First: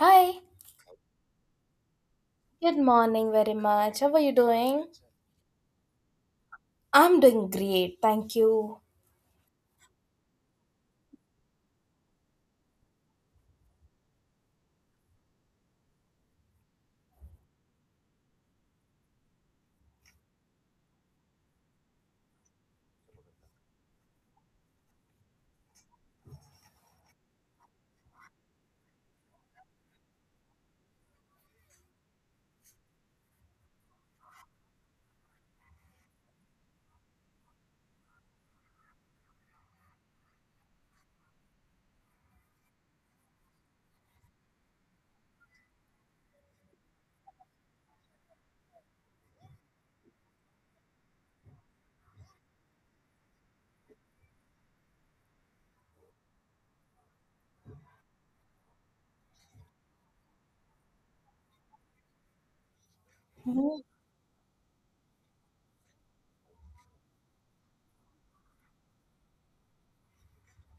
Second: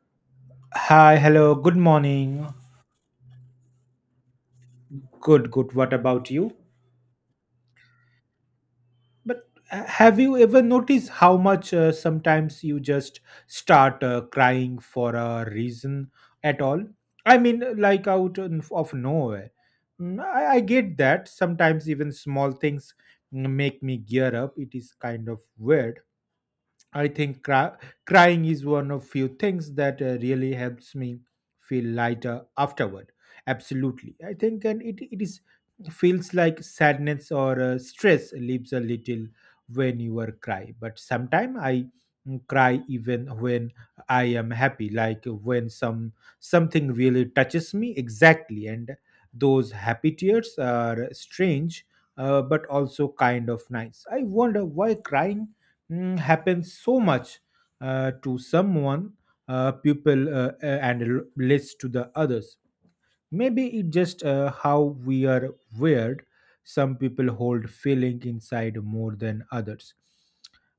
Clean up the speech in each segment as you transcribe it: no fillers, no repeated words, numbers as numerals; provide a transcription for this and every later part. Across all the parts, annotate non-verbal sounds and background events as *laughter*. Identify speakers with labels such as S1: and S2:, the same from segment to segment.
S1: Hi,
S2: Hi, hello, good morning.
S1: good morning very much. How are you doing?
S2: Good, good. What about you?
S1: I'm doing great, thank you.
S2: But have you ever noticed how much sometimes you just start crying for a reason at all? I mean, like out of nowhere. I get that. Sometimes even small things make me gear up. It is kind of weird. I think crying is one of few things that really helps me feel lighter afterward. Absolutely, I think, and it is feels like sadness or stress leaves a little when you are cry. But sometimes I cry even when I am happy, like when something really touches me exactly. And those happy tears are strange, but also kind of nice. I wonder why crying happens so much to someone people and leads to the others. Maybe it just how we are wired. Some people hold feeling inside more than others.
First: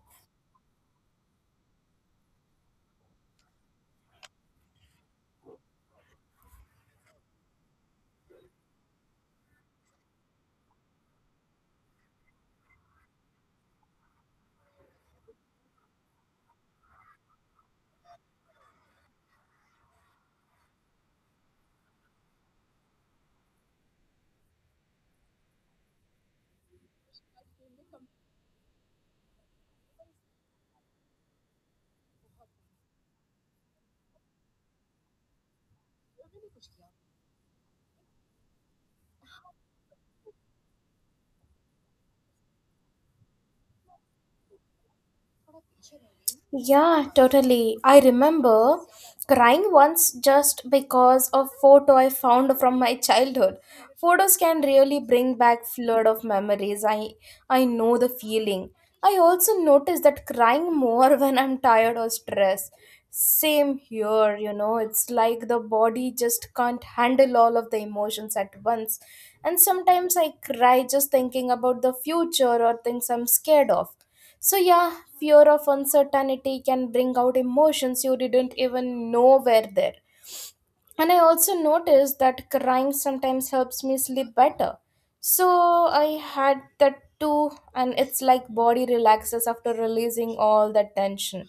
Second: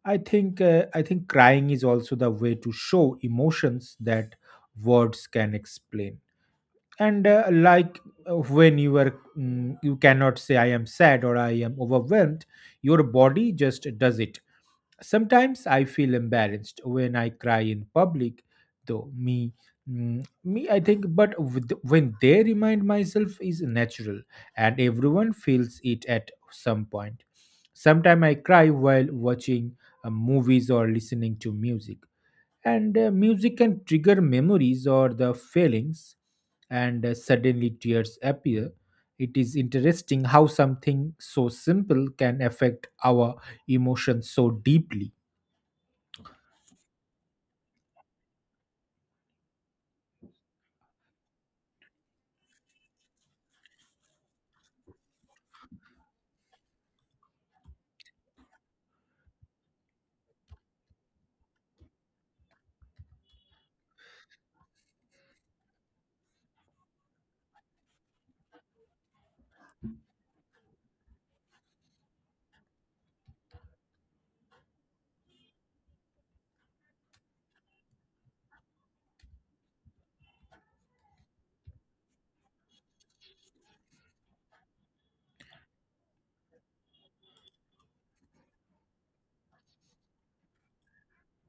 S2: I think crying is also the way to show emotions that words can explain. And like, when you are you cannot say I am sad or I am overwhelmed. Your body just does it. Sometimes I feel embarrassed when I cry in public, though me, I think. But when they remind myself is natural, and everyone feels it at some point. Sometimes I cry while watching movies or listening to music, and music can trigger memories or the feelings, and suddenly tears appear. It is interesting how something so simple can affect our emotions so deeply.
S1: Yeah, totally. I remember crying once just because of photo I found from my childhood. Photos can really bring back flood of memories. I know the feeling. I also notice that crying more *laughs* when I'm tired or stressed. Same here, you know, it's like the body just can't handle all of the emotions at once. And sometimes I cry just thinking about the future or things I'm scared of, so, yeah, fear of uncertainty can bring out emotions you didn't even know were there. And I also noticed that crying sometimes helps me sleep better. So, I had that too, and it's like body relaxes after releasing all that tension.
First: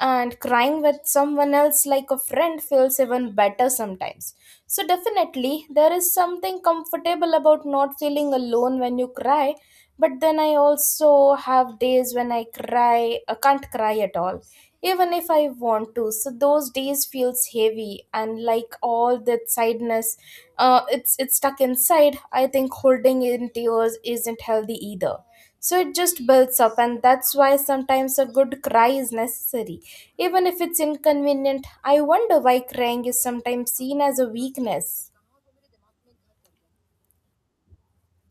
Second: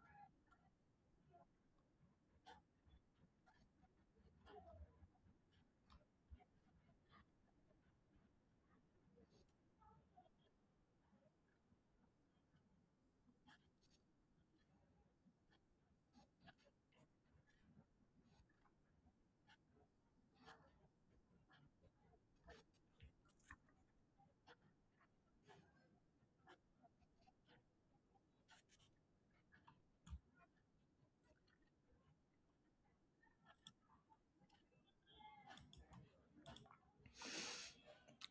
S1: And crying with someone else, like a friend, feels even better sometimes. So, definitely, there is something comfortable about not feeling alone when you cry, but then I also have days when I cry, I can't cry at all, even if I want to. So those days feels heavy and like all that sadness, it's stuck inside. I think holding in tears isn't healthy either. So it just builds up, and that's why sometimes a good cry is necessary. Even if it's inconvenient, I wonder why crying is sometimes seen as a weakness.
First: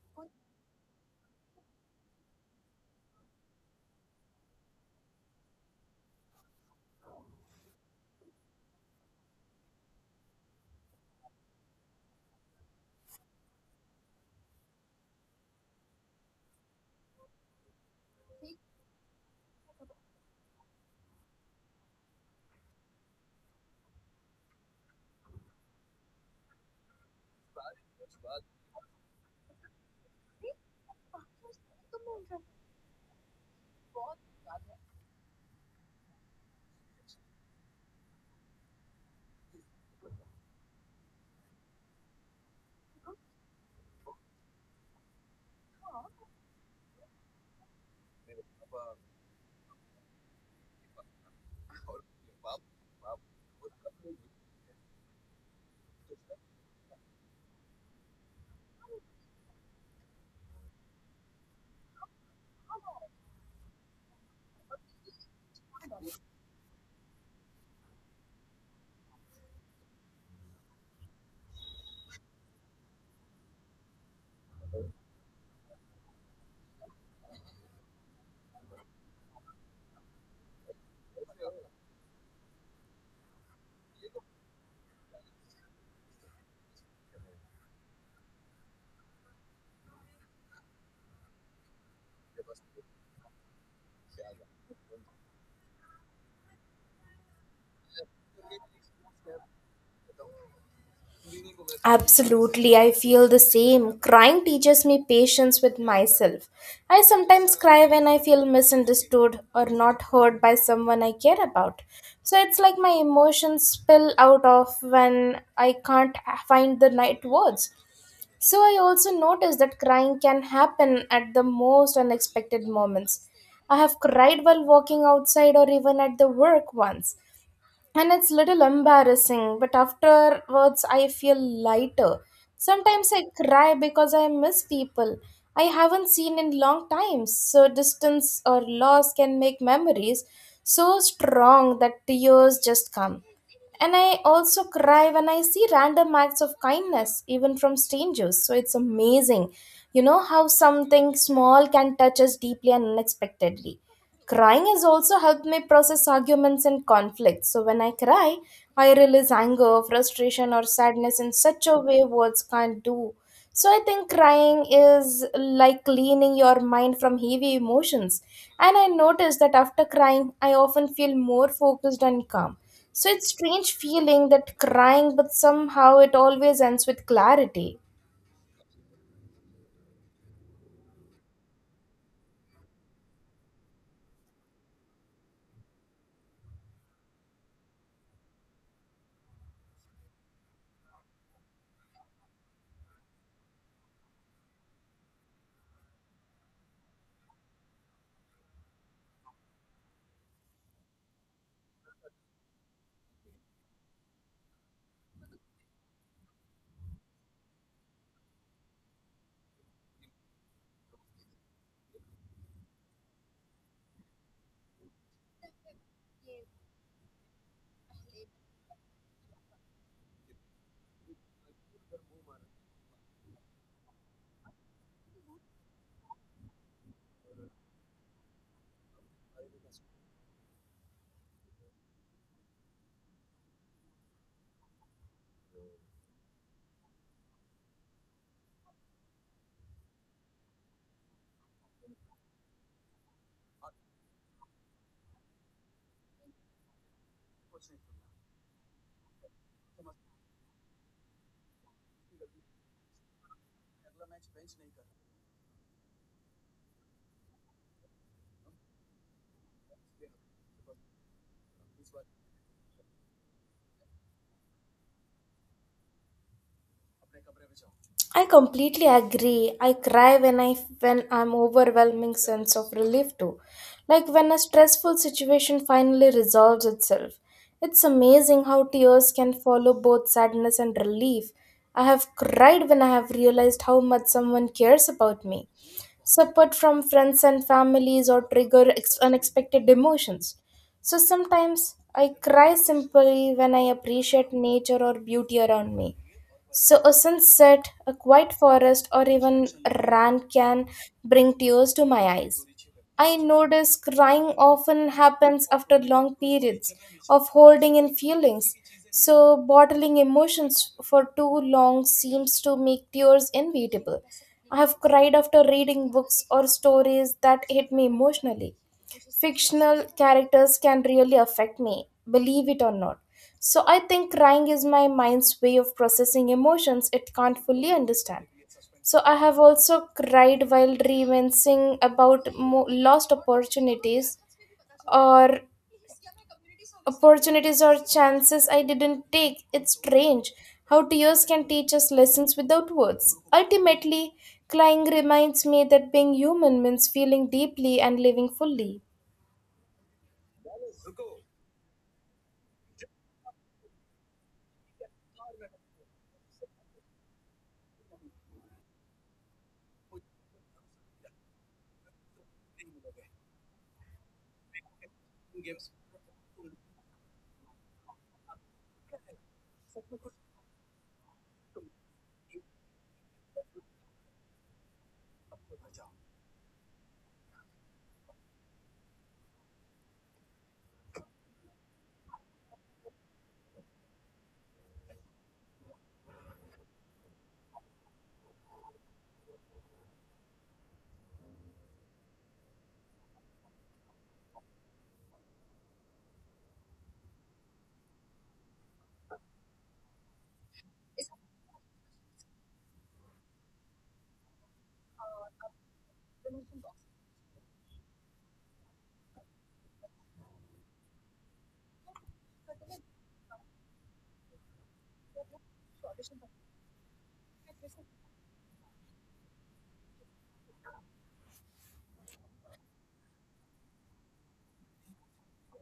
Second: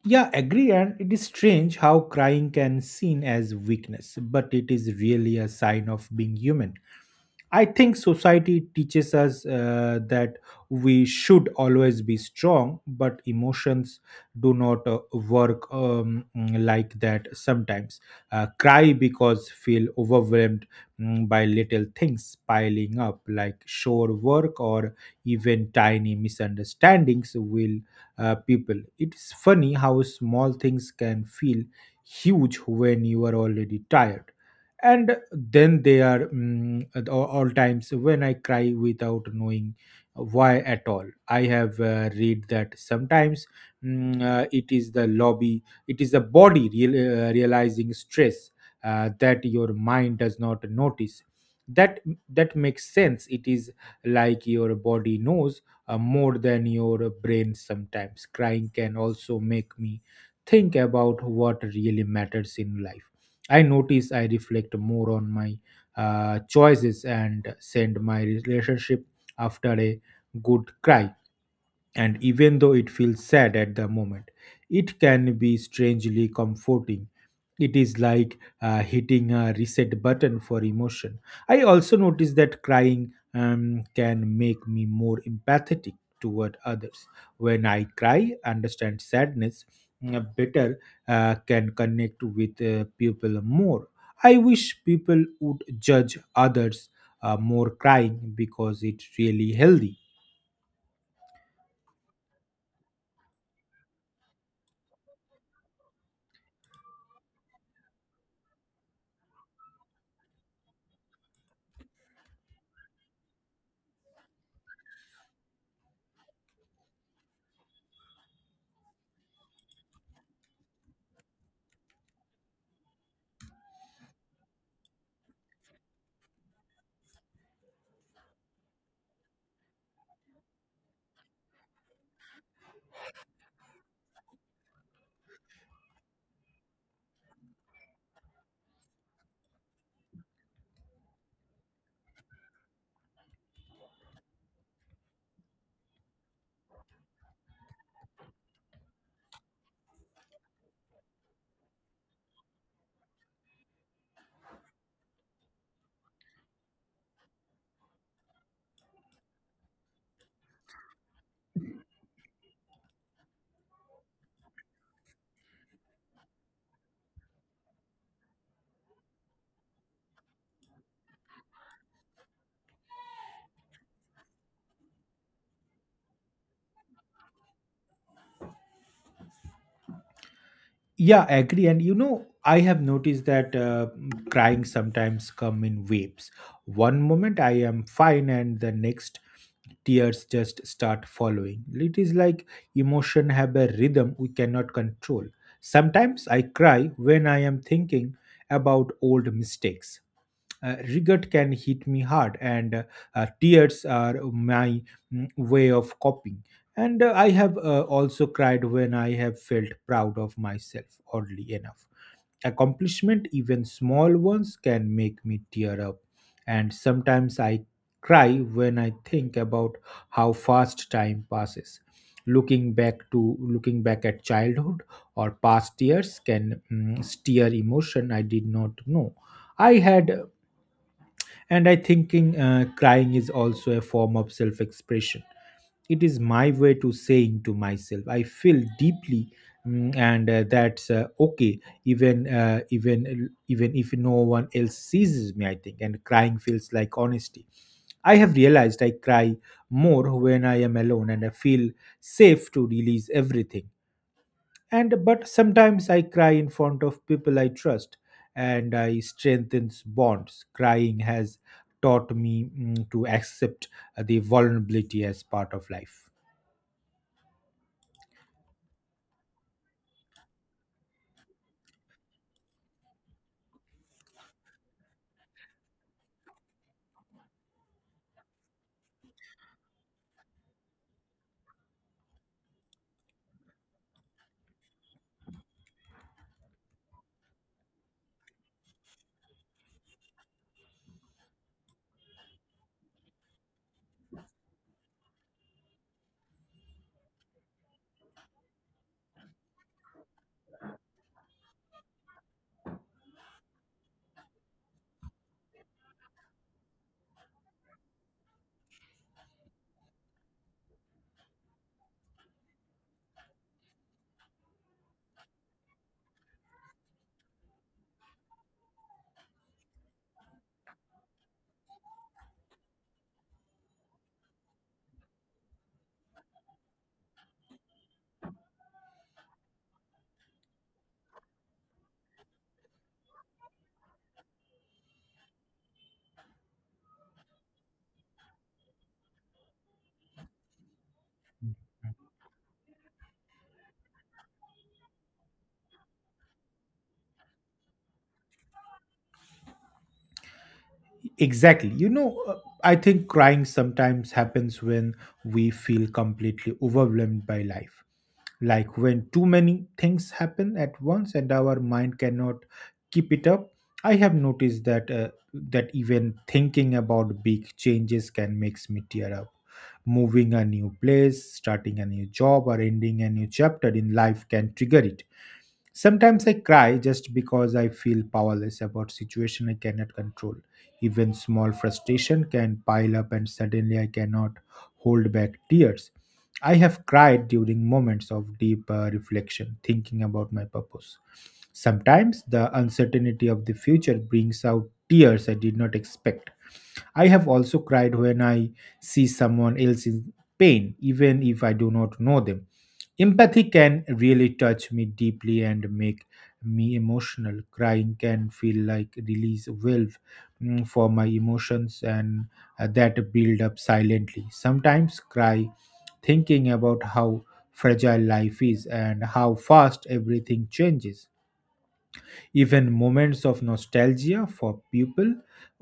S2: Yeah, agree. And it is strange how crying can seen as weakness, but it is really a sign of being human. I think society teaches us that we should always be strong, but emotions do not work like that sometimes. Cry because feel overwhelmed by little things piling up, like shore work or even tiny misunderstandings will people. It's funny how small things can feel huge when you are already tired, and then they are at all times when I cry without knowing why at all. I have read that sometimes it is the lobby it is the body realizing stress that your mind does not notice that. That makes sense. It is like your body knows more than your brain. Sometimes crying can also make me think about what really matters in life. I notice I reflect more on my choices and send my relationship after a good cry, and even though it feels sad at the moment, it can be strangely comforting. It is like hitting a reset button for emotion. I also notice that crying can make me more empathetic toward others. When I cry, understand sadness better, can connect with people more. I wish people would judge others more crying because it's really healthy.
S1: Absolutely, I feel the same. Crying teaches me patience with myself. I sometimes cry when I feel misunderstood or not heard by someone I care about. So it's like my emotions spill out of when I can't find the right words. So I also notice that crying can happen at the most unexpected moments. I have cried while walking outside or even at the work once, and it's little embarrassing, but afterwards I feel lighter. Sometimes I cry because I miss people I haven't seen in long time. So distance or loss can make memories so strong that tears just come. And I also cry when I see random acts of kindness, even from strangers. So it's amazing, you know, how something small can touch us deeply and unexpectedly. Crying has also helped me process arguments and conflicts. So when I cry, I release anger, frustration, or sadness in such a way words can't do. So I think crying is like cleaning your mind from heavy emotions. And I noticed that after crying, I often feel more focused and calm. So it's strange feeling that crying, but somehow it always ends with clarity.
S2: Yeah, I agree. And you know, I have noticed that crying sometimes come in waves. One moment I am fine, and the next tears just start following. It is like emotion have a rhythm we cannot control. Sometimes I cry when I am thinking about old mistakes. Regret can hit me hard, and tears are my way of coping. And I have also cried when I have felt proud of myself, oddly enough. Accomplishment, even small ones, can make me tear up. And sometimes I cry when I think about how fast time passes. Looking back at childhood or past years can stir emotion I did not know I had. And I thinking crying is also a form of self expression. It is my way to saying to myself, I feel deeply, and that's okay. Even if no one else sees me, I think. And crying feels like honesty. I have realized I cry more when I am alone, and I feel safe to release everything, and but sometimes I cry in front of people I trust, and I strengthens bonds. Crying has taught me to accept the vulnerability as part of life.
S1: I completely agree. I cry when I when I'm overwhelming sense of relief too. Like when a stressful situation finally resolves itself. It's amazing how tears can follow both sadness and relief. I have cried when I have realized how much someone cares about me. Support from friends and families or trigger unexpected emotions. So sometimes I cry simply when I appreciate nature or beauty around me. So, a sunset, a quiet forest, or even a run can bring tears to my eyes. I notice crying often happens after long periods of holding in feelings. So, bottling emotions for too long seems to make tears inevitable. I have cried after reading books or stories that hit me emotionally. Fictional characters can really affect me, believe it or not. So, I think crying is my mind's way of processing emotions it can't fully understand. So I have also cried while reminiscing about mo- lost opportunities or opportunities or chances I didn't take. It's strange how tears can teach us lessons without words. Ultimately, crying reminds me that being human means feeling deeply and living fully.
S2: Exactly, you know, I think crying sometimes happens when we feel completely overwhelmed by life, like when too many things happen at once and our mind cannot keep it up. I have noticed that even thinking about big changes can makes me tear up. Moving a new place, starting a new job, or ending a new chapter in life can trigger it. Sometimes I cry just because I feel powerless about situation I cannot control. Even small frustration can pile up and suddenly I cannot hold back tears. I have cried during moments of deep reflection, thinking about my purpose. Sometimes the uncertainty of the future brings out tears I did not expect. I have also cried when I see someone else in pain, even if I do not know them. Empathy can really touch me deeply and make me emotional. Crying can feel like release valve for my emotions and that build up silently. Sometimes cry thinking about how fragile life is and how fast everything changes, even moments of nostalgia for people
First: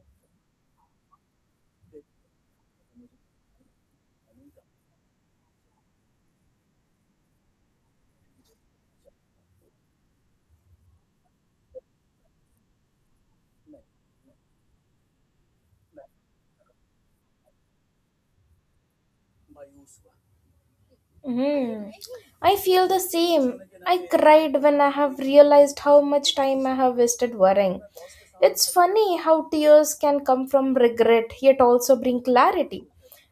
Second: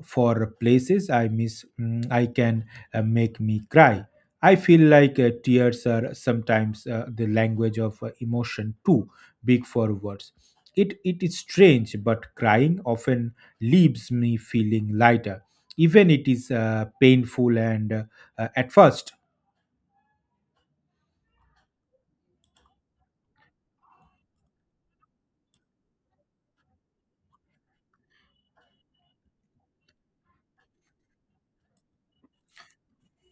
S2: for places I miss. I can make me cry. I feel like tears are sometimes the language of emotion too big for words. It is strange but crying often leaves me feeling lighter even it is painful and at first.
S1: Hmm. I feel the same. I cried when I have realized how much time I have wasted worrying. It's funny how tears can come from regret yet also bring clarity.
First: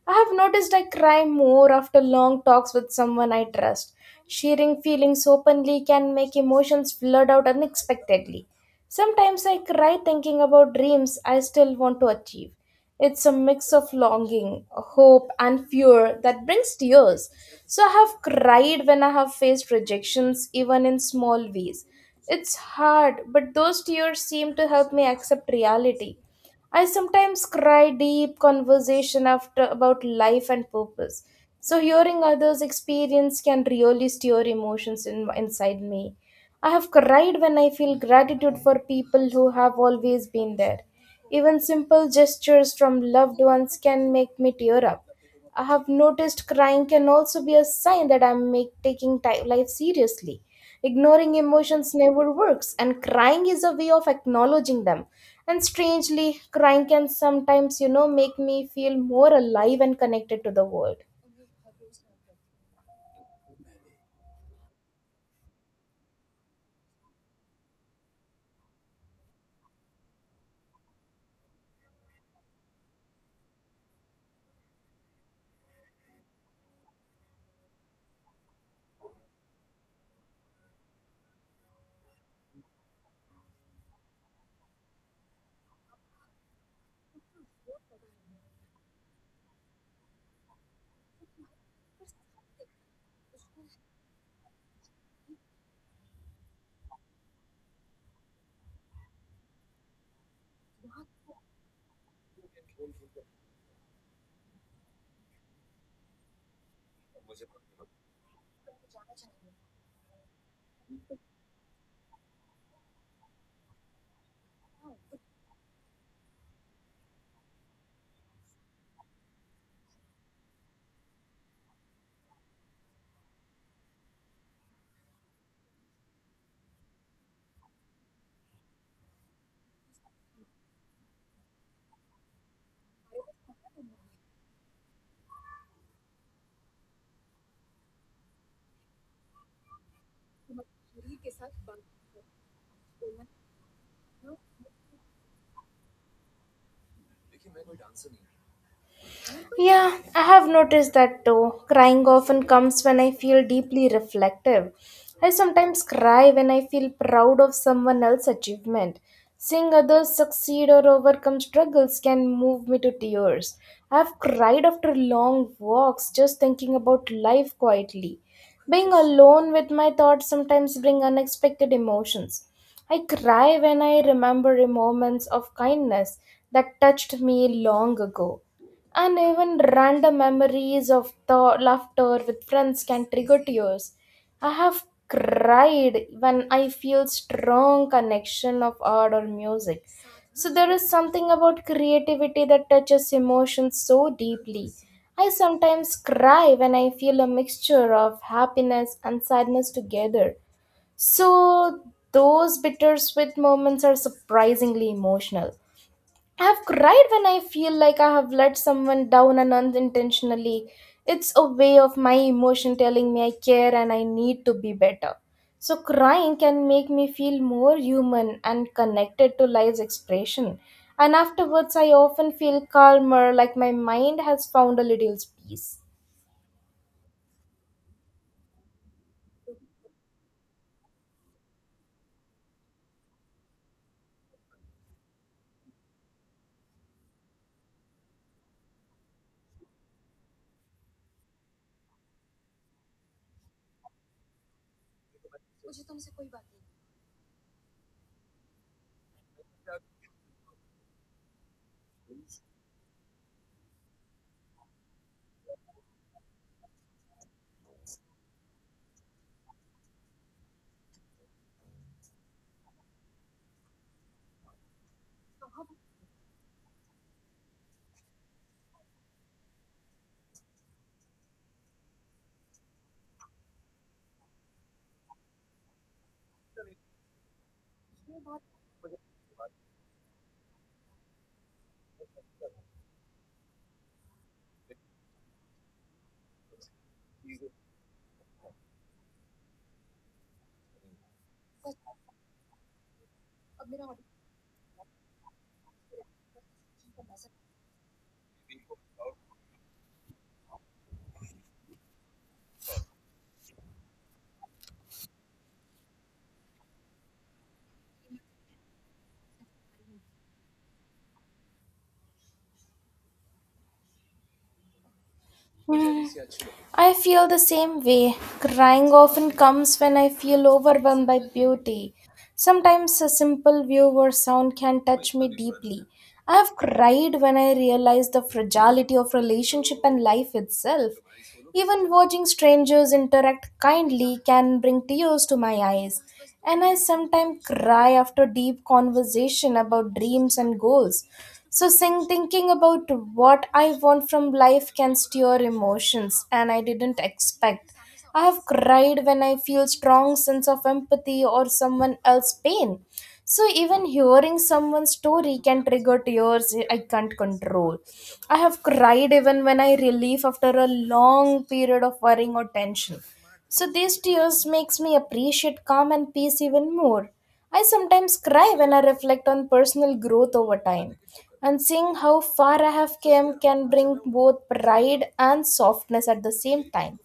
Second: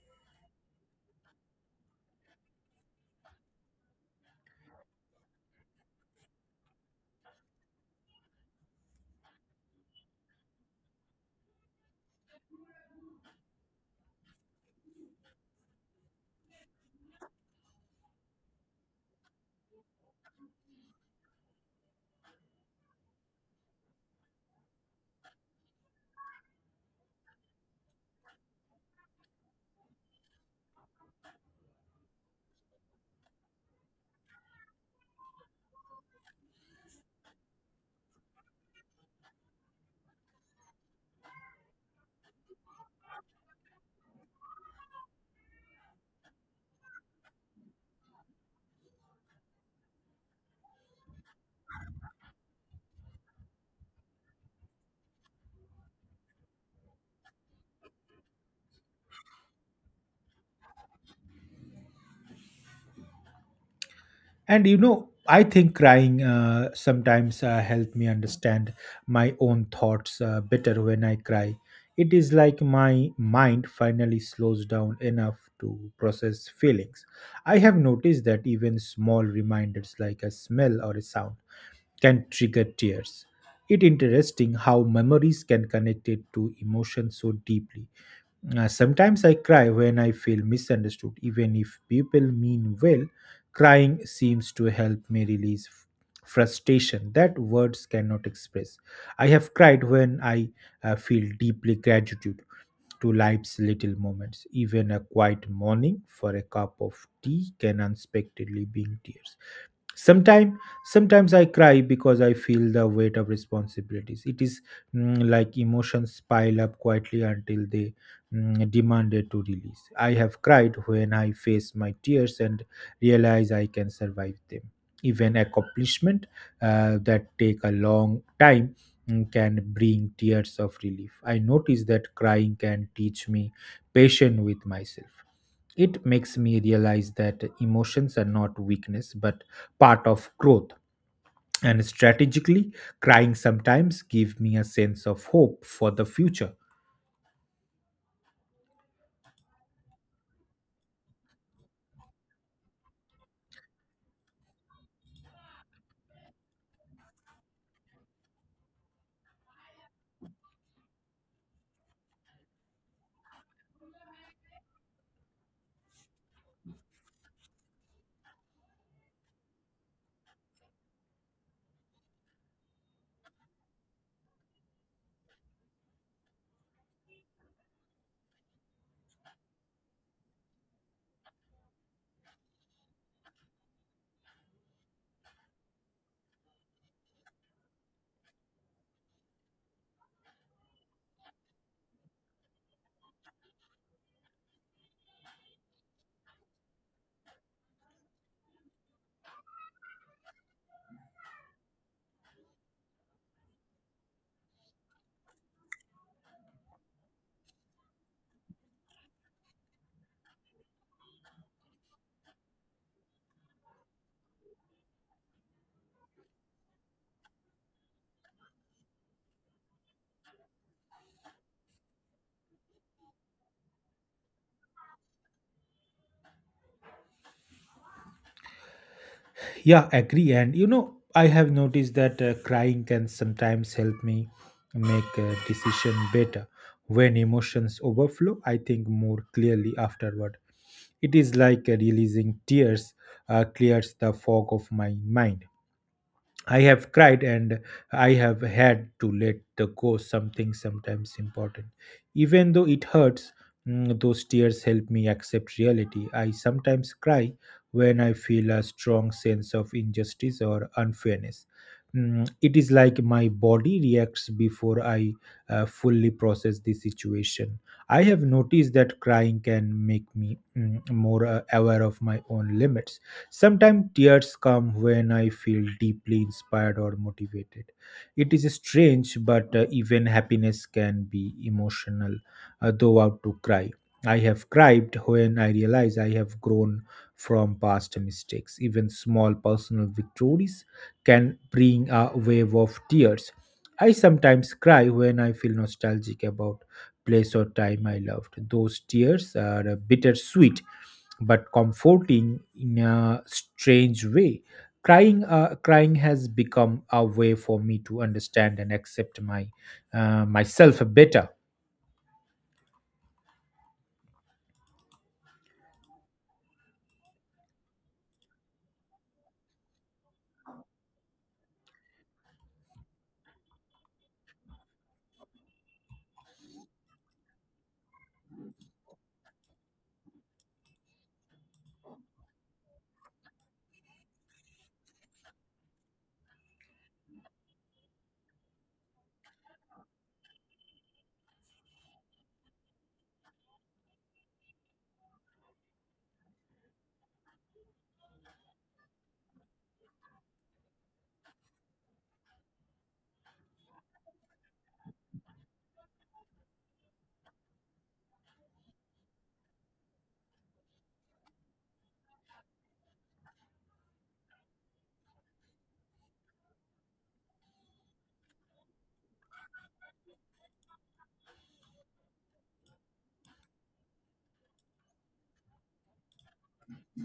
S1: I have noticed I cry more after long talks with someone I trust. Sharing feelings openly can make emotions flood out unexpectedly. Sometimes I cry thinking about dreams I still want to achieve. It's a mix of longing, hope, and fear that brings tears. So I have cried when I have faced rejections, even in small ways. It's hard, but those tears seem to help me accept reality. I sometimes cry deep conversation after about life and purpose. So hearing others' experience can really stir emotions inside me. I have cried when I feel gratitude for people who have always been there. Even simple gestures from loved ones can make me tear up. I have noticed crying can also be a sign that I'm taking life seriously. Ignoring emotions never works, and crying is a way of acknowledging them. And strangely, crying can sometimes, you know, make me feel more alive and connected to the world.
S2: And you know, I think crying sometimes help me understand my own thoughts better. When I cry, it is like my mind finally slows down enough to process feelings. I have noticed that even small reminders like a smell or a sound can trigger tears. It interesting how memories can connect it to emotion so deeply. Sometimes I cry when I feel misunderstood, even if people mean well. Crying seems to help me release frustration that words cannot express. I have cried when I feel deeply gratitude to life's little moments. Even a quiet morning for a cup of tea can unexpectedly bring tears. Sometimes, sometimes I cry because I feel the weight of responsibilities. It is like emotions pile up quietly until they demanded to release. I have cried when I face my tears and realize I can survive them. Even accomplishment that take a long time can bring tears of relief. I notice that crying can teach me patience with myself. It makes me realize that emotions are not weakness but part of growth. And strategically, crying sometimes give me a sense of hope for the future.
S1: Yeah, I have noticed that too. Crying often comes when I feel deeply reflective. I sometimes cry when I feel proud of someone else's achievement. Seeing others succeed or overcome struggles can move me to tears. I have cried after long walks just thinking about life quietly. Being alone with my thoughts sometimes bring unexpected emotions. I cry when I remember moments of kindness that touched me long ago. And even random memories of laughter with friends can trigger tears. I have cried when I feel strong connection of art or music. So there is something about creativity that touches emotions so deeply. I sometimes cry when I feel a mixture of happiness and sadness together. So those bittersweet moments are surprisingly emotional. I have cried when I feel like I have let someone down and unintentionally. It's a way of my emotion telling me I care and I need to be better. So, crying can make me feel more human and connected to life's expression. And afterwards, I often feel calmer, like my mind has found a little peace.
S2: Yeah, agree. And you know, I have noticed that crying can sometimes help me make a decision better. When emotions overflow, I think more clearly afterward. It is like releasing tears clears the fog of my mind. I have cried and I have had to let the go something sometimes important. Even though it hurts, those tears help me accept reality. I sometimes cry when I feel a strong sense of injustice or unfairness. It is like my body reacts before I fully process the situation. I have noticed that crying can make me more aware of my own limits. Sometimes tears come when I feel deeply inspired or motivated. It is strange, but even happiness can be emotional, though out to cry. I have cried when I realize I have grown from past mistakes. Even small personal victories can bring a wave of tears. I sometimes cry when I feel nostalgic about place or time I loved. Those tears are bittersweet but comforting in a strange way. Crying has become a way for me to understand and accept my myself better.
S1: I feel the same way. Crying often comes when I feel overwhelmed by beauty. Sometimes a simple view or sound can touch me deeply. I have cried when I realized the fragility of relationship and life itself. Even watching strangers interact kindly can bring tears to my eyes. And I sometimes cry after deep conversation about dreams and goals. So thinking about what I want from life can stir emotions and I didn't expect. I have cried when I feel strong sense of empathy or someone else's pain. So even hearing someone's story can trigger tears I can't control. I have cried even when I relief after a long period of worrying or tension. So these tears makes me appreciate calm and peace even more. I sometimes cry when I reflect on personal growth over time, and seeing how far I have come can bring both pride and softness at the same time.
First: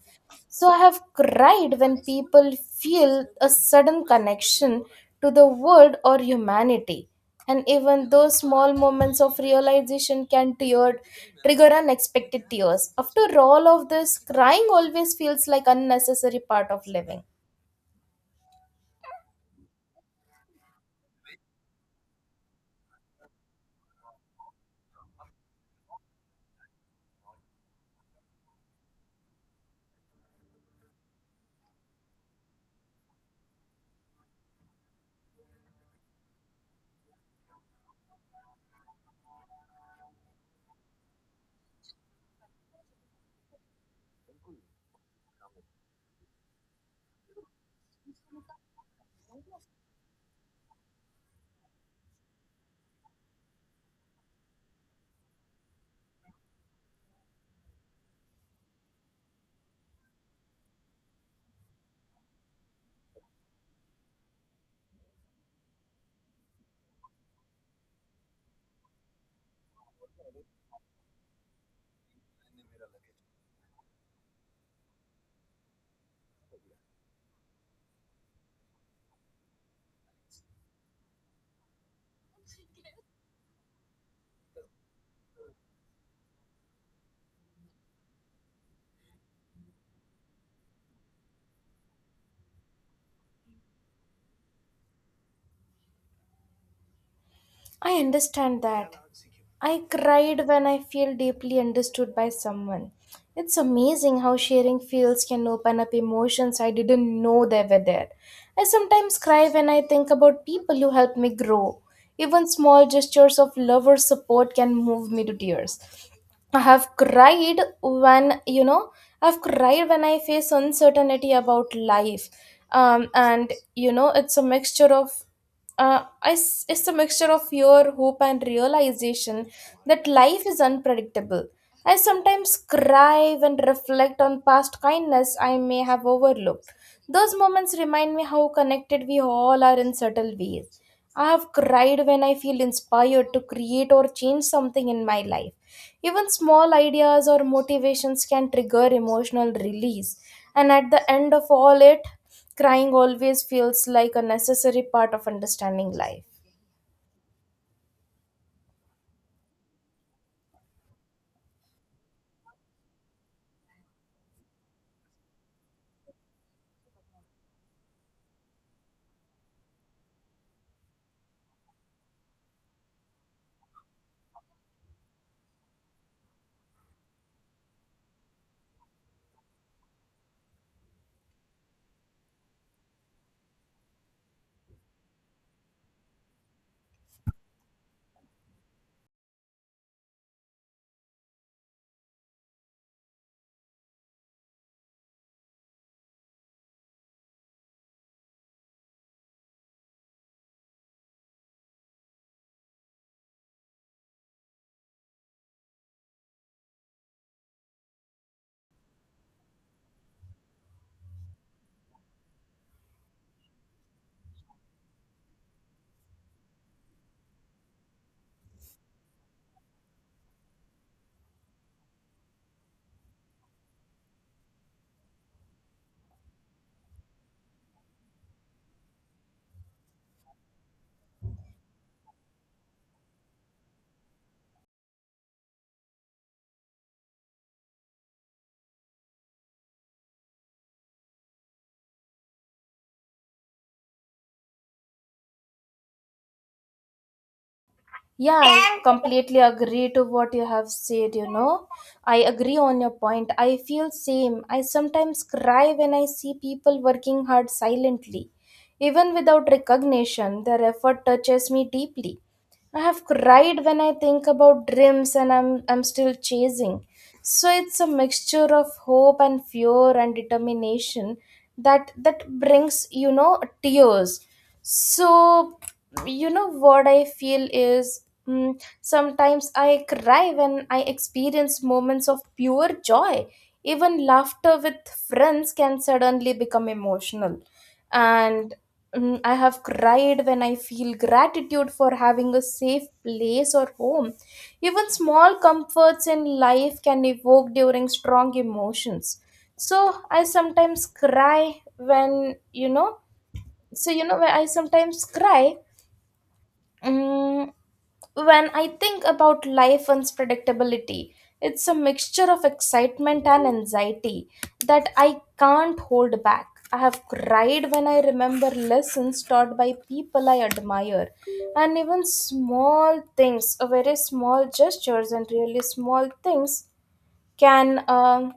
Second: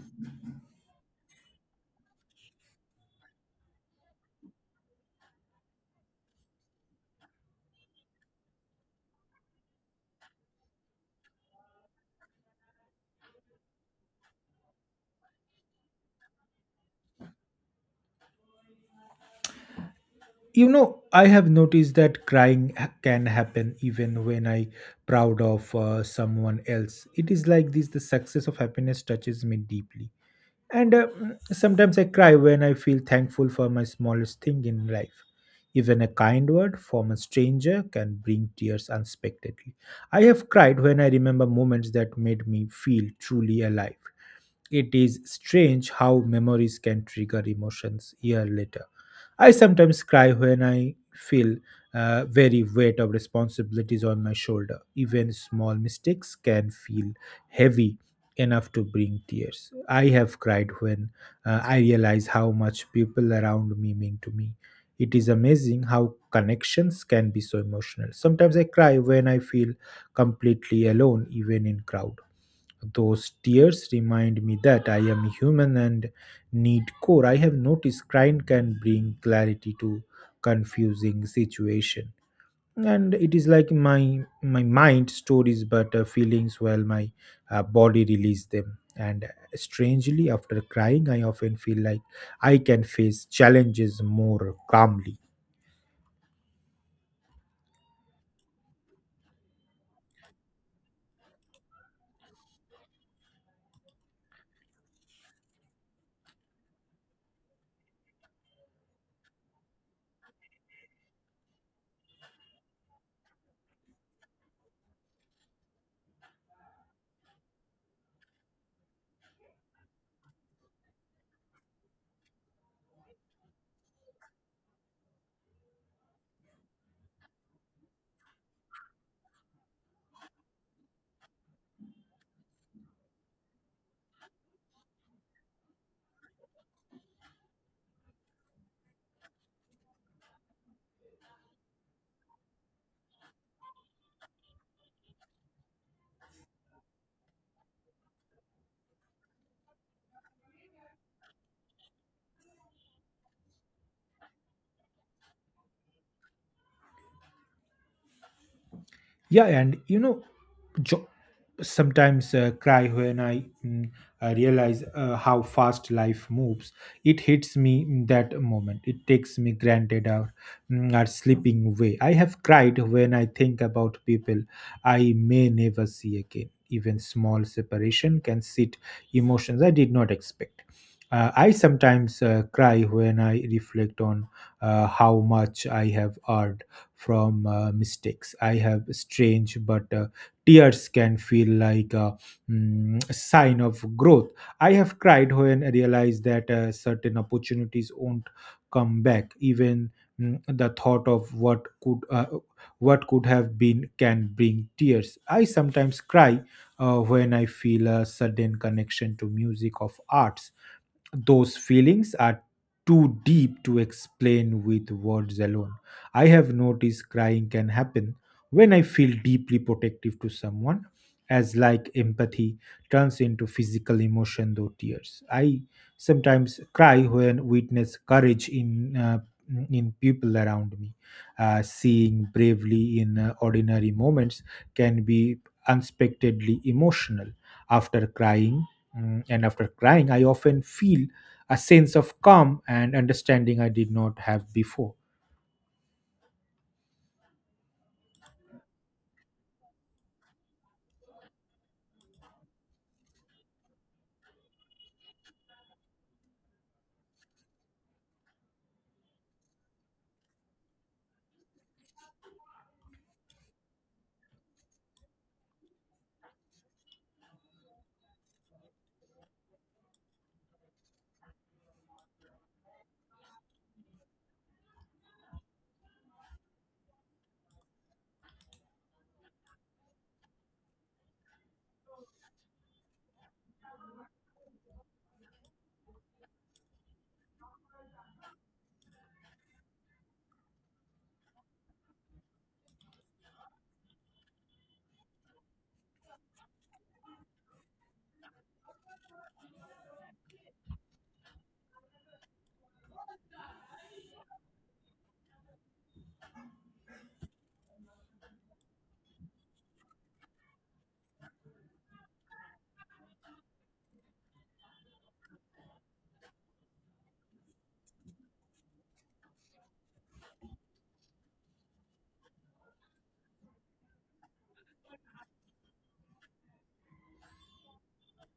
S1: So I have cried when people feel a sudden connection to the world or humanity. And even those small moments of realization can trigger unexpected tears. After all of this, crying always feels like unnecessary part of living.
S2: You know, I have noticed that crying can happen even when I proud of someone else. It is like this: the success of happiness touches me deeply. And sometimes I cry when I feel thankful for my smallest thing in life. Even a kind word from a stranger can bring tears unexpectedly. I have cried when I remember moments that made me feel truly alive. It is strange how memories can trigger emotions year later. I sometimes cry when I feel very weight of responsibilities on my shoulder. Even small mistakes can feel heavy enough to bring tears. I have cried when I realize how much people around me mean to me. It is amazing how connections can be so emotional. Sometimes I cry when I feel completely alone, even in crowd. Those tears remind me that I am human and need core. I have noticed crying can bring clarity to confusing situation, and it is like my mind stories but feelings while my body release them and Strangely, after crying, I often feel like I can face challenges more calmly.
S1: I understand that. I cried when I feel deeply understood by someone. It's amazing how sharing feels can open up emotions I didn't know they were there. I sometimes cry when I think about people who helped me grow. Even small gestures of love or support can move me to tears. I have cried when you know I've cried when I face uncertainty about life, and you know it's a mixture of uh, it's a mixture of fear, hope, and realization that life is unpredictable. I sometimes cry and reflect on past kindness I may have overlooked. Those moments remind me how connected we all are in subtle ways. I have cried when I feel inspired to create or change something in my life. Even small ideas or motivations can trigger emotional release. And at the end of all it, crying always feels like a necessary part of understanding life.
S2: Yeah, and you know, jo- sometimes cry when I, I realize how fast life moves. It hits me in that moment. It takes me granted our, our slipping away. I have cried when I think about people I may never see again. Even small separation can sit emotions I did not expect. I sometimes cry when I reflect on how much I have earned from mistakes. I have strange, but tears can feel like a sign of growth. I have cried when I realized that certain opportunities won't come back. Even the thought of what could what could have been can bring tears. I sometimes cry when I feel a sudden connection to music of arts. Those feelings are too deep to explain with words alone. I have noticed crying can happen when I feel deeply protective to someone, as like empathy turns into physical emotion though tears. I sometimes cry when witness courage in people around me. Seeing bravely in ordinary moments can be unexpectedly emotional. After crying, after crying, I often feel a sense of calm and understanding I did not have before.
S1: Yeah, I completely agree to what you have said, you know. I agree on your point. I feel same. I sometimes cry when I see people working hard silently. Even without recognition, their effort touches me deeply. I have cried when I think about dreams and I'm still chasing. So it's a mixture of hope and fear and determination that brings, you know, tears. So you know what I feel is, sometimes I cry when I experience moments of pure joy. Even laughter with friends can suddenly become emotional. And I have cried when I feel gratitude for having a safe place or home. Even small comforts in life can evoke during strong emotions. So I sometimes cry when, you know, so you know, when I sometimes cry, Mm, when I think about life unpredictability, it's a mixture of excitement and anxiety that I can't hold back. I have cried when I remember lessons taught by people I admire, and even small things, very small gestures, and really small things can,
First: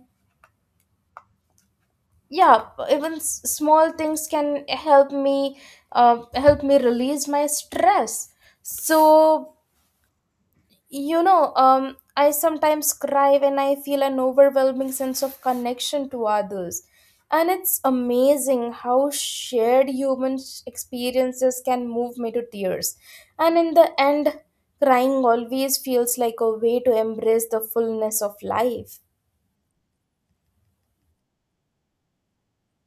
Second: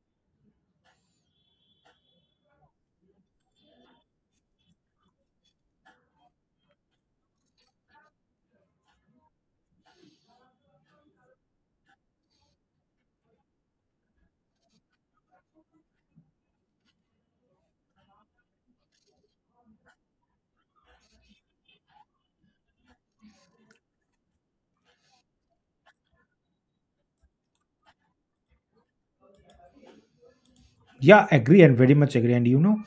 S1: yeah, even small things can help me release my stress. So, I sometimes cry when I feel an overwhelming sense of connection to others, and it's amazing how shared human experiences can move me to tears. And in the end, crying always feels like a way to embrace the fullness of life.
S2: Yeah, agree and very much agree. And you know,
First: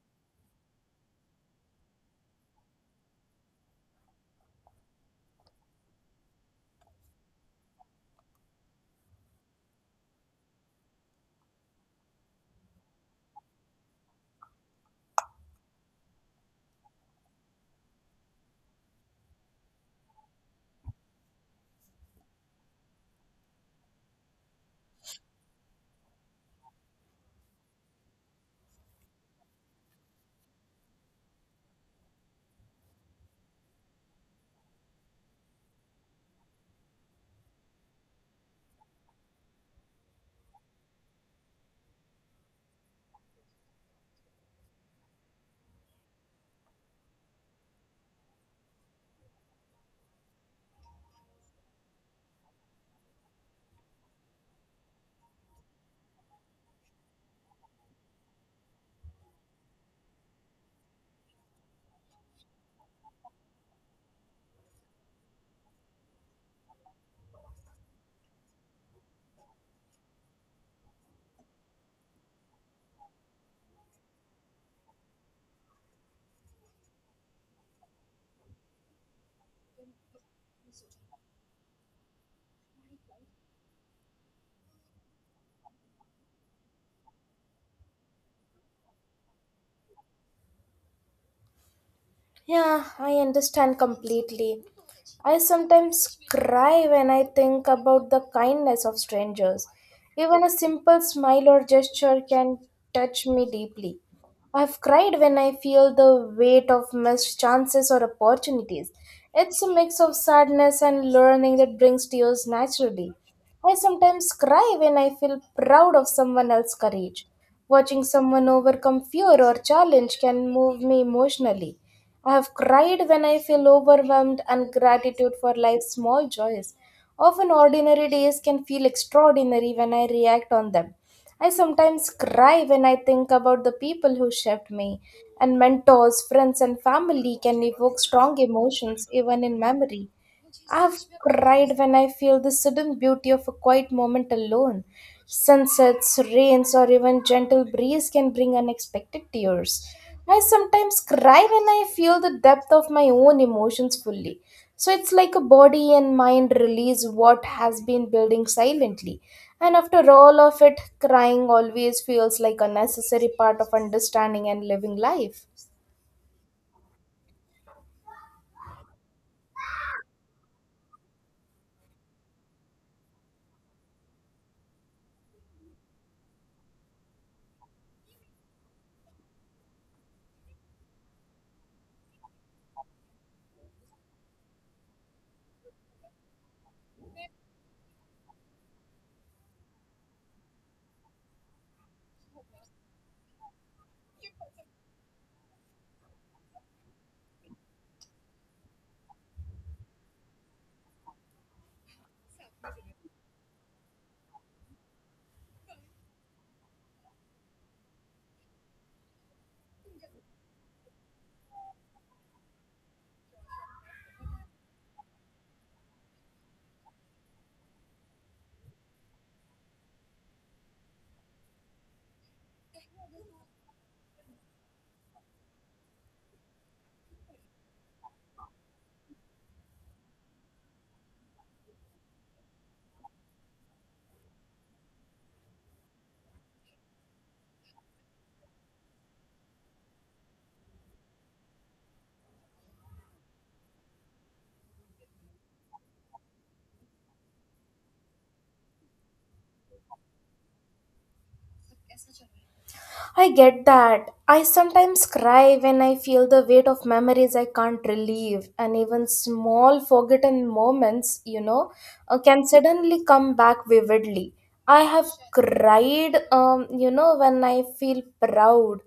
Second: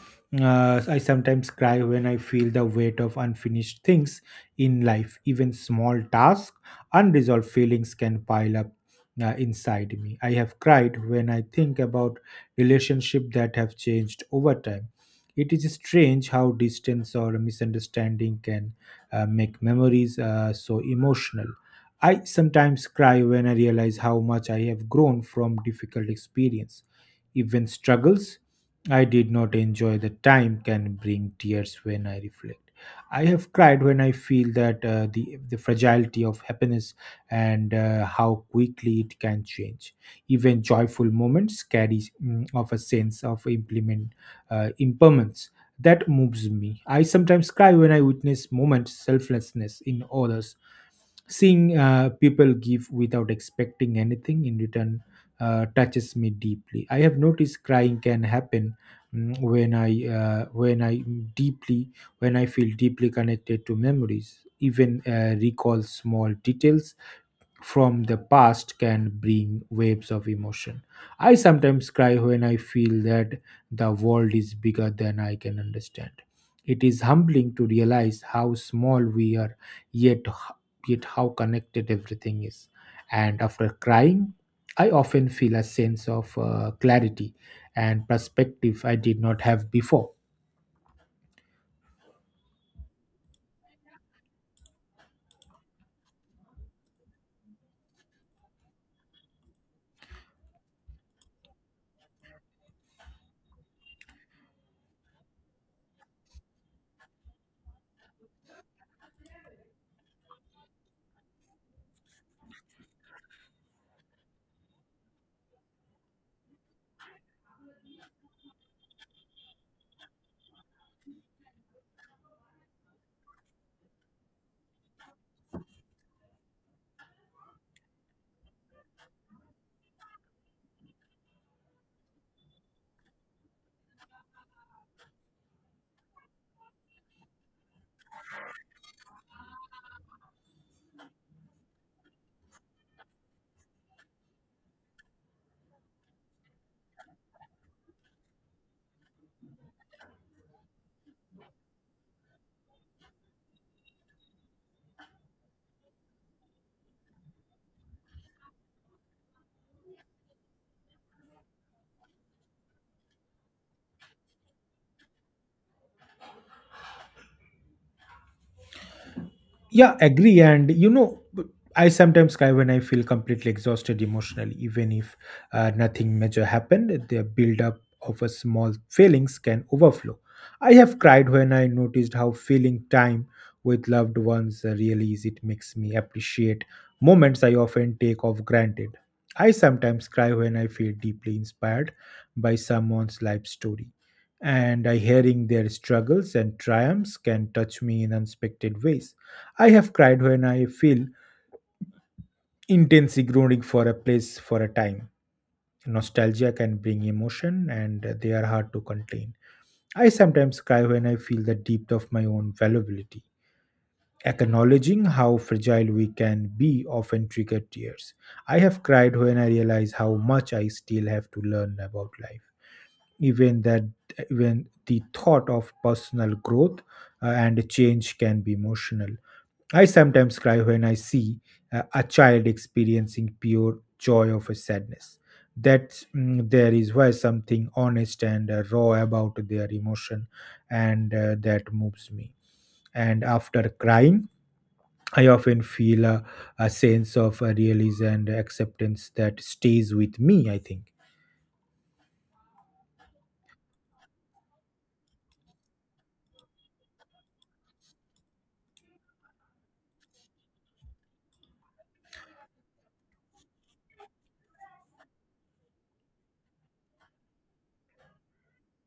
S2: I sometimes cry when I feel the weight of unfinished things in life. Even small tasks, unresolved feelings can pile up inside me. I have cried when I think about relationships that have changed over time. It is strange how distance or misunderstanding can make memories so emotional. I sometimes cry when I realize how much I have grown from difficult experience, even struggles. I did not enjoy the time can bring tears when I reflect. I have cried when I feel that the fragility of happiness and how quickly it can change. Even joyful moments carry of a sense of implement impermanence that moves me. I sometimes cry when I witness moments selflessness in others, seeing people give without expecting anything in return touches me deeply. I have noticed crying can happen mm, when I uh, when I deeply when I feel deeply connected to memories. Even recall small details from the past can bring waves of emotion. I sometimes cry when I feel that the world is bigger than I can understand. It is humbling to realize how small we are, yet, yet how connected everything is. And after crying, I often feel a sense of clarity and perspective I did not have before.
S1: Yeah, I understand completely. I sometimes cry when I think about the kindness of strangers. Even a simple smile or gesture can touch me deeply. I've cried when I feel the weight of missed chances or opportunities. It's a mix of sadness and learning that brings tears naturally. I sometimes cry when I feel proud of someone else's courage. Watching someone overcome fear or challenge can move me emotionally. I have cried when I feel overwhelmed and gratitude for life's small joys. Often ordinary days can feel extraordinary when I react on them. I sometimes cry when I think about the people who shaped me, and mentors, friends, and family can evoke strong emotions even in memory. I have cried when I feel the sudden beauty of a quiet moment alone. Sunsets, rains, or even gentle breeze can bring unexpected tears. I sometimes cry when I feel the depth of my own emotions fully. So it's like a body and mind release what has been building silently. And after all of it, crying always feels like a necessary part of understanding and living life.
S2: Yeah, agree. And you know, I sometimes cry when I feel completely exhausted emotionally, even if nothing major happened. The buildup of a small feelings can overflow. I have cried when I noticed how feeling time with loved ones really is. It makes me appreciate moments I often take of granted. I sometimes cry when I feel deeply inspired by someone's life story, and I hearing their struggles and triumphs can touch me in unexpected ways. I have cried when I feel intense groaning for a place for a time. Nostalgia can bring emotion and they are hard to contain. I sometimes cry when I feel the depth of my own vulnerability. Acknowledging how fragile we can be often triggers tears. I have cried when I realize how much I still have to learn about life. Even that even the thought of personal growth and change can be emotional. I sometimes cry when I see a child experiencing pure joy of a sadness. That there is why something honest and raw about their emotion, and that moves me. And after crying, I often feel a sense of release and acceptance that stays with me, I think.
S1: I get that. I sometimes cry when I feel the weight of memories I can't relieve, and even small forgotten moments, can suddenly come back vividly. I have cried, when I feel proud,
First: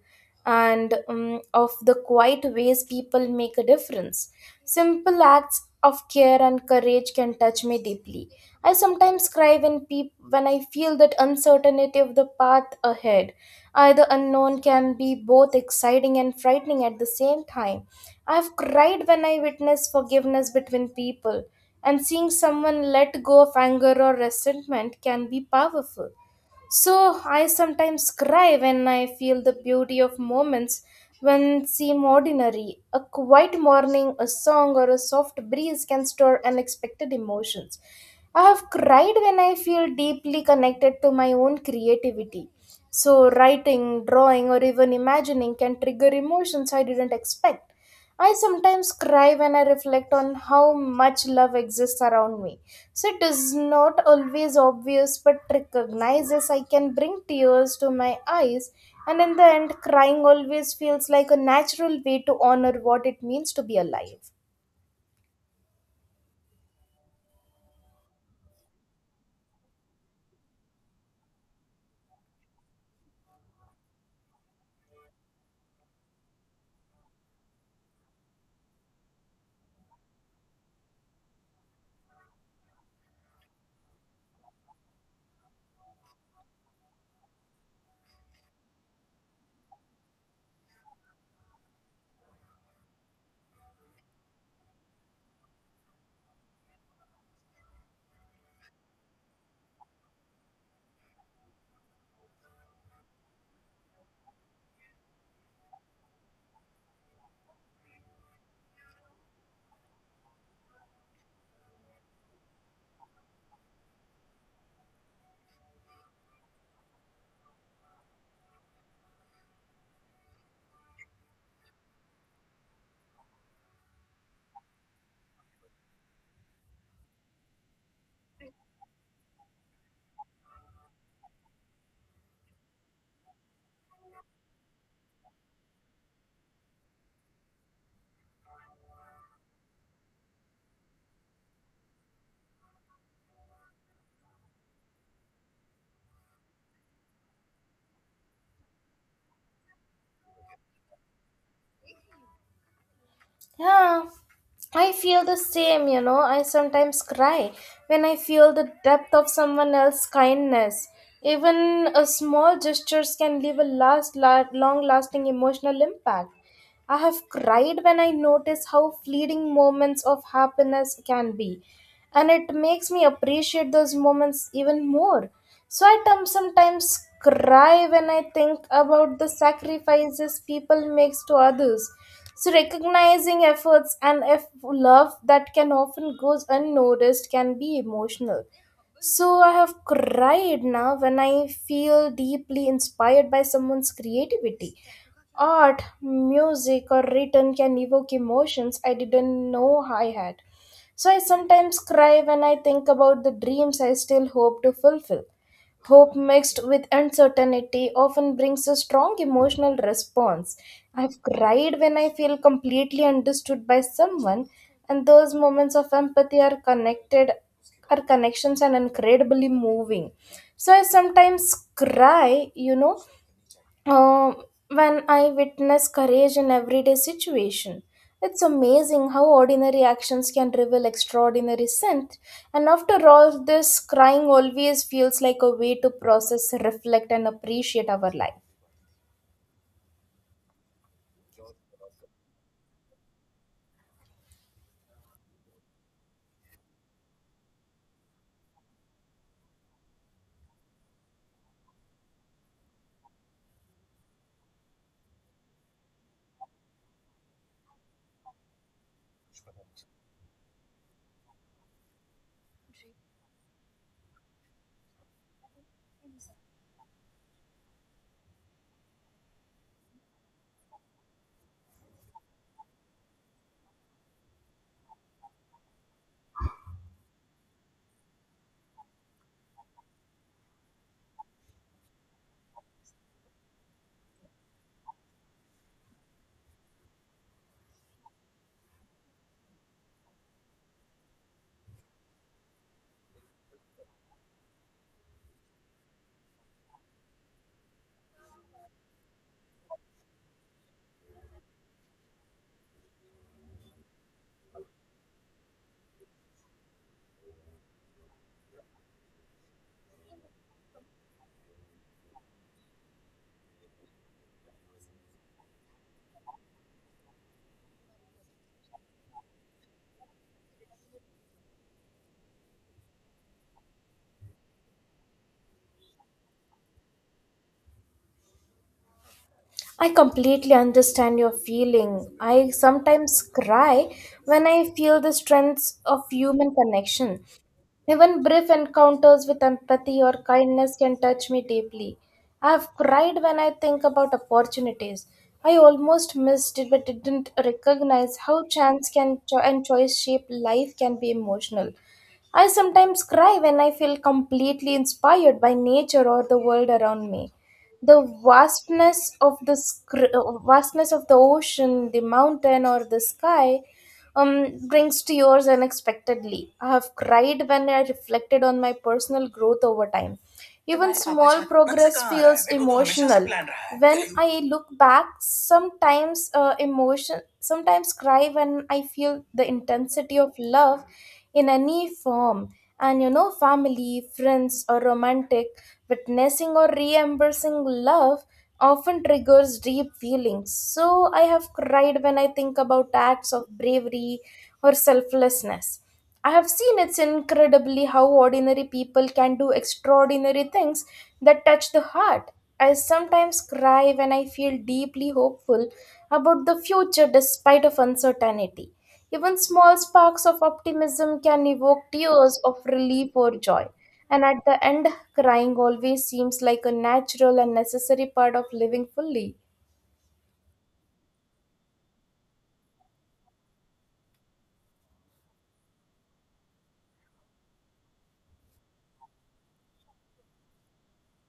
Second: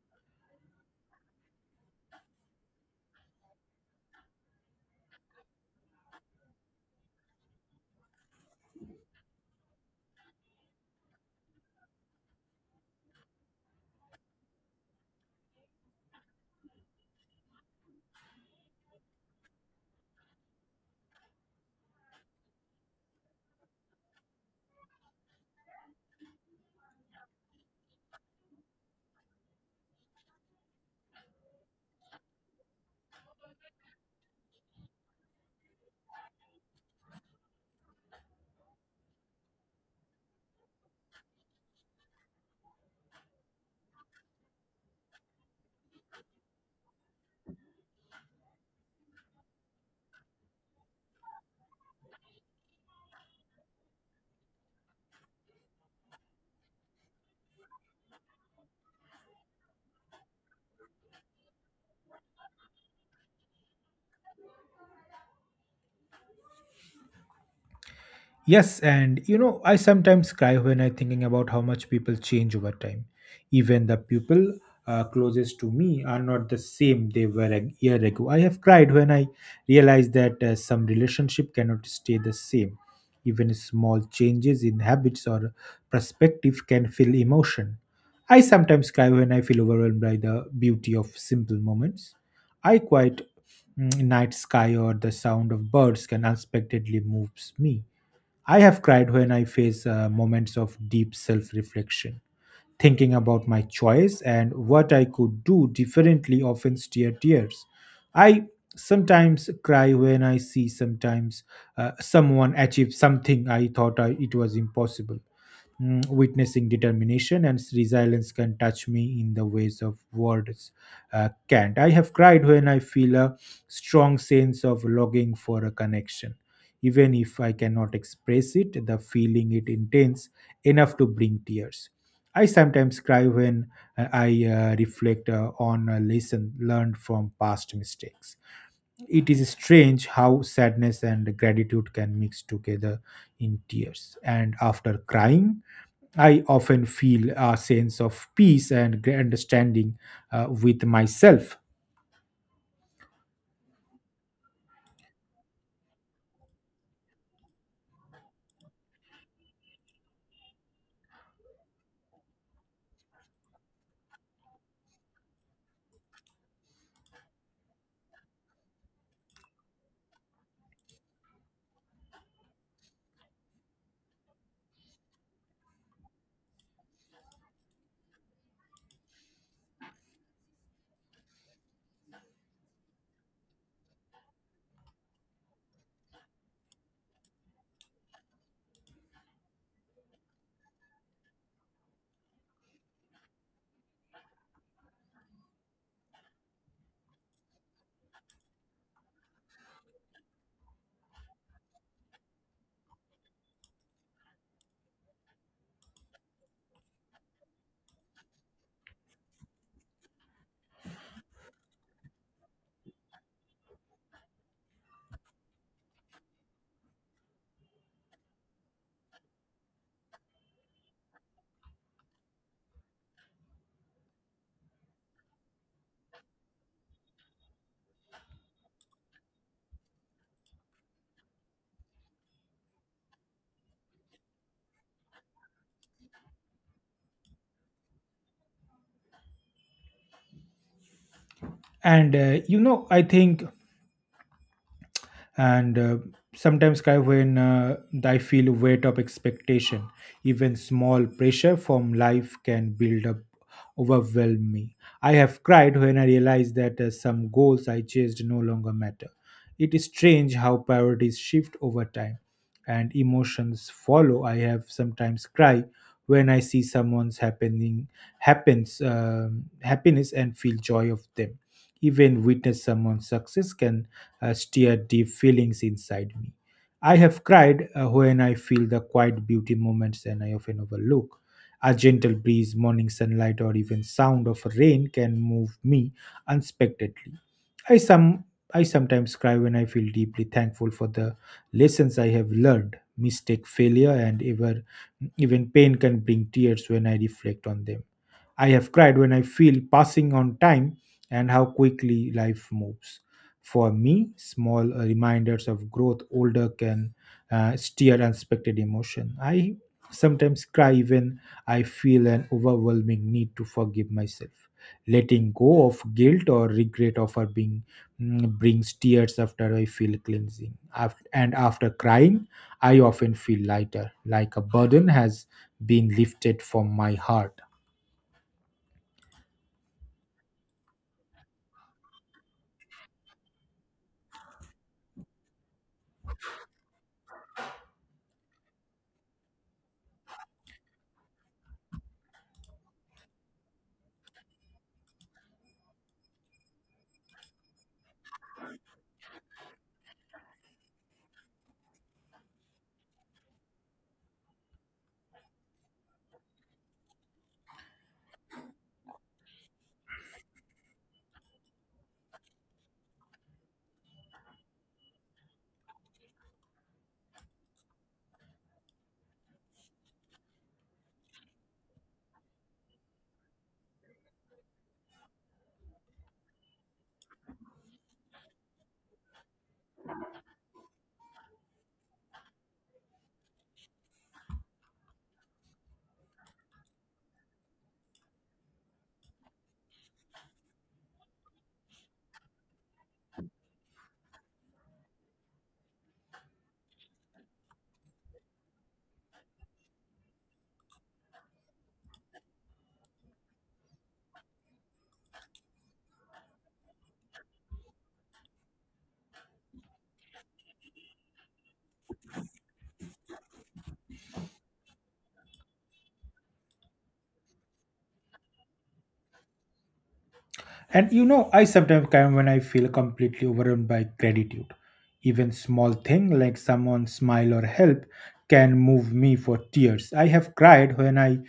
S1: and of the quiet ways people make a difference. Simple acts of care and courage can touch me deeply. I sometimes cry when I feel that uncertainty of the path ahead. Either unknown can be both exciting and frightening at the same time. I have cried when I witnessed forgiveness between people, and seeing someone let go of anger or resentment can be powerful. So I sometimes cry when I feel the beauty of moments when seem ordinary. A quiet morning, a song, or a soft breeze can stir unexpected emotions. I have cried when I feel deeply connected to my own creativity. So, writing, drawing, or even imagining can trigger emotions I didn't expect. I sometimes cry when I reflect on how much love exists around me. So it is not always obvious, but recognizes I can bring tears to my eyes. And in the end, crying always feels like a natural way to honor what it means to be alive.
S2: Yes, and you know, I sometimes cry when I thinking about how much people change over time. Even the people closest to me are not the same they were a year ago. I have cried when I realized that some relationship cannot stay the same. Even small changes in habits or perspective can feel emotion. I sometimes cry when I feel overwhelmed by the beauty of simple moments. I quite night sky or the sound of birds can unexpectedly moves me. I have cried when I face moments of deep self reflection, thinking about my choice and what I could do differently, often steer tears. I sometimes cry when I see sometimes someone achieve something I thought I, it was impossible. Witnessing determination and resilience can touch me in the ways of words can't. I have cried when I feel a strong sense of longing for a connection. Even if I cannot express it, the feeling it intense enough to bring tears. I sometimes cry when I reflect on a lesson learned from past mistakes. It is strange how sadness and gratitude can mix together in tears. And after crying, I often feel a sense of peace and understanding with myself.
S1: Yeah, I feel the same, you know. I sometimes cry when I feel the depth of someone else's kindness. Even a small gestures can leave a long-lasting emotional impact. I have cried when I notice how fleeting moments of happiness can be, and it makes me appreciate those moments even more. So I sometimes cry when I think about the sacrifices people makes to others, so recognizing efforts and if love that can often goes unnoticed can be emotional. So I have cried now when I feel deeply inspired by someone's creativity. Art, music, or written can evoke emotions I didn't know I had. So I sometimes cry when I think about the dreams I still hope to fulfill. Hope mixed with uncertainty often brings a strong emotional response. I've cried when I feel completely understood by someone, and those moments of empathy are connections and incredibly moving. So I sometimes cry, um, when I witness courage in everyday situation. It's amazing how ordinary actions can reveal extraordinary strength. And after all, this crying always feels like a way to process, reflect, and appreciate our life.
S2: And you know, I think and sometimes kind when I feel weight of expectation. Even small pressure from life can build up overwhelm me. I have cried when I realized that some goals I chased no longer matter. It is strange how priorities shift over time and emotions follow. I have sometimes cry when I see someone's happening happens happiness and feel joy of them. Even witness someone's success can stir deep feelings inside me. I have cried when I feel the quiet beauty moments and I often overlook. A gentle breeze, morning sunlight, or even sound of rain can move me unexpectedly. I some I sometimes cry when I feel deeply thankful for the lessons I have learned. Mistake, failure, and ever even pain can bring tears when I reflect on them. I have cried when I feel passing on time and how quickly life moves. For me, small reminders of growth older can steer unexpected emotion. I sometimes cry when I feel an overwhelming need to forgive myself. Letting go of guilt or regret of her being brings tears after I feel cleansing. After And after crying, I often feel lighter, like a burden has been lifted from my heart.
S1: I completely understand your feeling. I sometimes cry when I feel the strength of human connection. Even brief encounters with empathy or kindness can touch me deeply. I have cried when I think about opportunities I almost missed it but didn't recognize how chance and choice shape life can be emotional. I sometimes cry when I feel completely inspired by nature or the world around me. The vastness of the ocean, the mountain, or the sky brings tears unexpectedly. I have cried when I reflected on my personal growth over time. Even small progress feels emotional. When I look back, sometimes cry when I feel the intensity of love in any form. And you know, family, friends, or romantic, witnessing or re-embracing love often triggers deep feelings. So I have cried when I think about acts of bravery or selflessness. I have seen it's incredibly how ordinary people can do extraordinary things that touch the heart. I sometimes cry when I feel deeply hopeful about the future despite of uncertainty. Even small sparks of optimism can evoke tears of relief or joy. And at the end, crying always seems like a natural and necessary part of living fully.
S2: And you know, I sometimes come when I feel completely overwhelmed by gratitude. Even small thing like someone's smile or help can move me for tears. I have cried when I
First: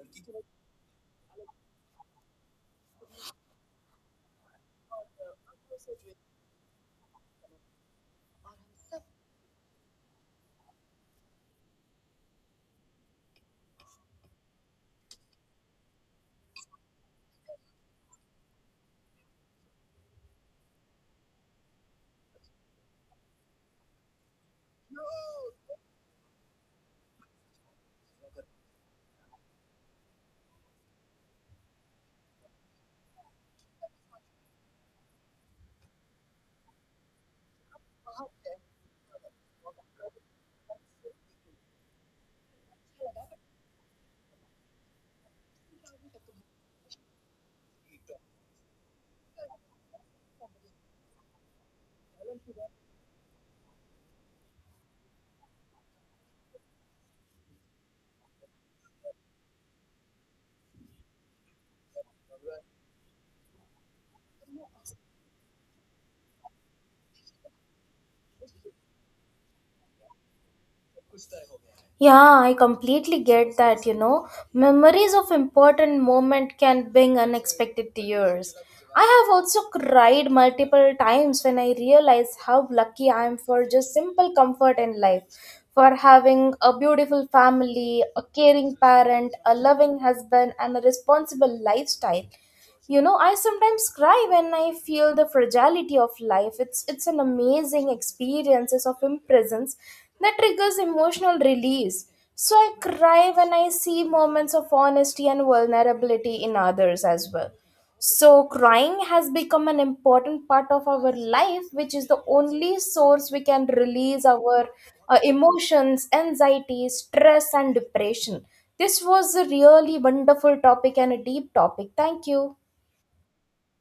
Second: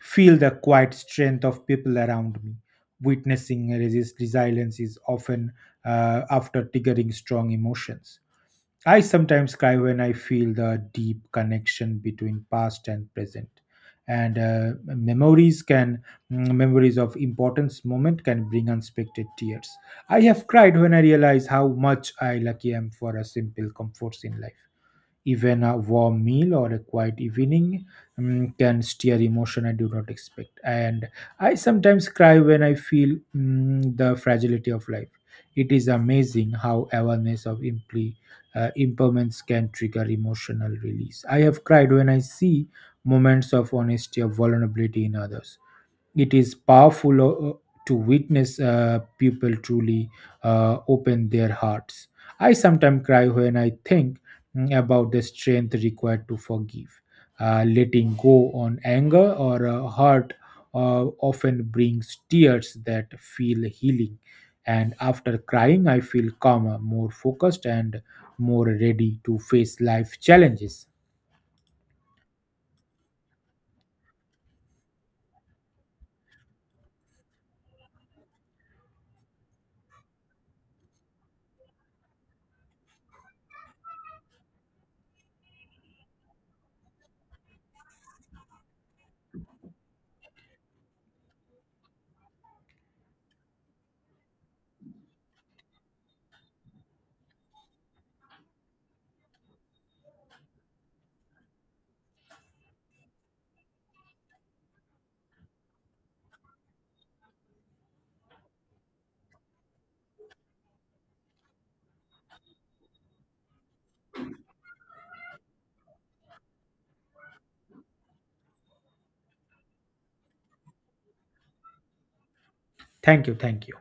S2: feel the quiet strength of people around me. Witnessing resist resilience is often after triggering strong emotions. I sometimes cry when I feel the deep connection between past and present. And memories of importance moment can bring unexpected tears. I have cried when I realize how much I lucky am for a simple comforts in life. Even a warm meal or a quiet evening can stir emotion I do not expect. And I sometimes cry when I feel the fragility of life. It is amazing how awareness of impairments can trigger emotional release. I have cried when I see moments of honesty or vulnerability in others. It is powerful to witness people truly open their hearts. I sometimes cry when I think about the strength required to forgive. Letting go on anger or hurt often brings tears that feel healing. And after crying, I feel calmer, more focused, and more ready to face life challenges.
S1: Yeah, I completely get that, you know. Memories of important moment can bring unexpected tears. I have also cried multiple times when I realized how lucky I am for just simple comfort in life, for having a beautiful family, a caring parent, a loving husband and a responsible lifestyle. You know, I sometimes cry when I feel the fragility of life. It's an amazing experiences of imprisons that triggers emotional release. So I cry when I see moments of honesty and vulnerability in others as well. So crying has become an important part of our life, which is the only source we can release our emotions, anxiety, stress and depression. This was a really wonderful topic and a deep topic. Thank you.
S2: Thank you. Thank you.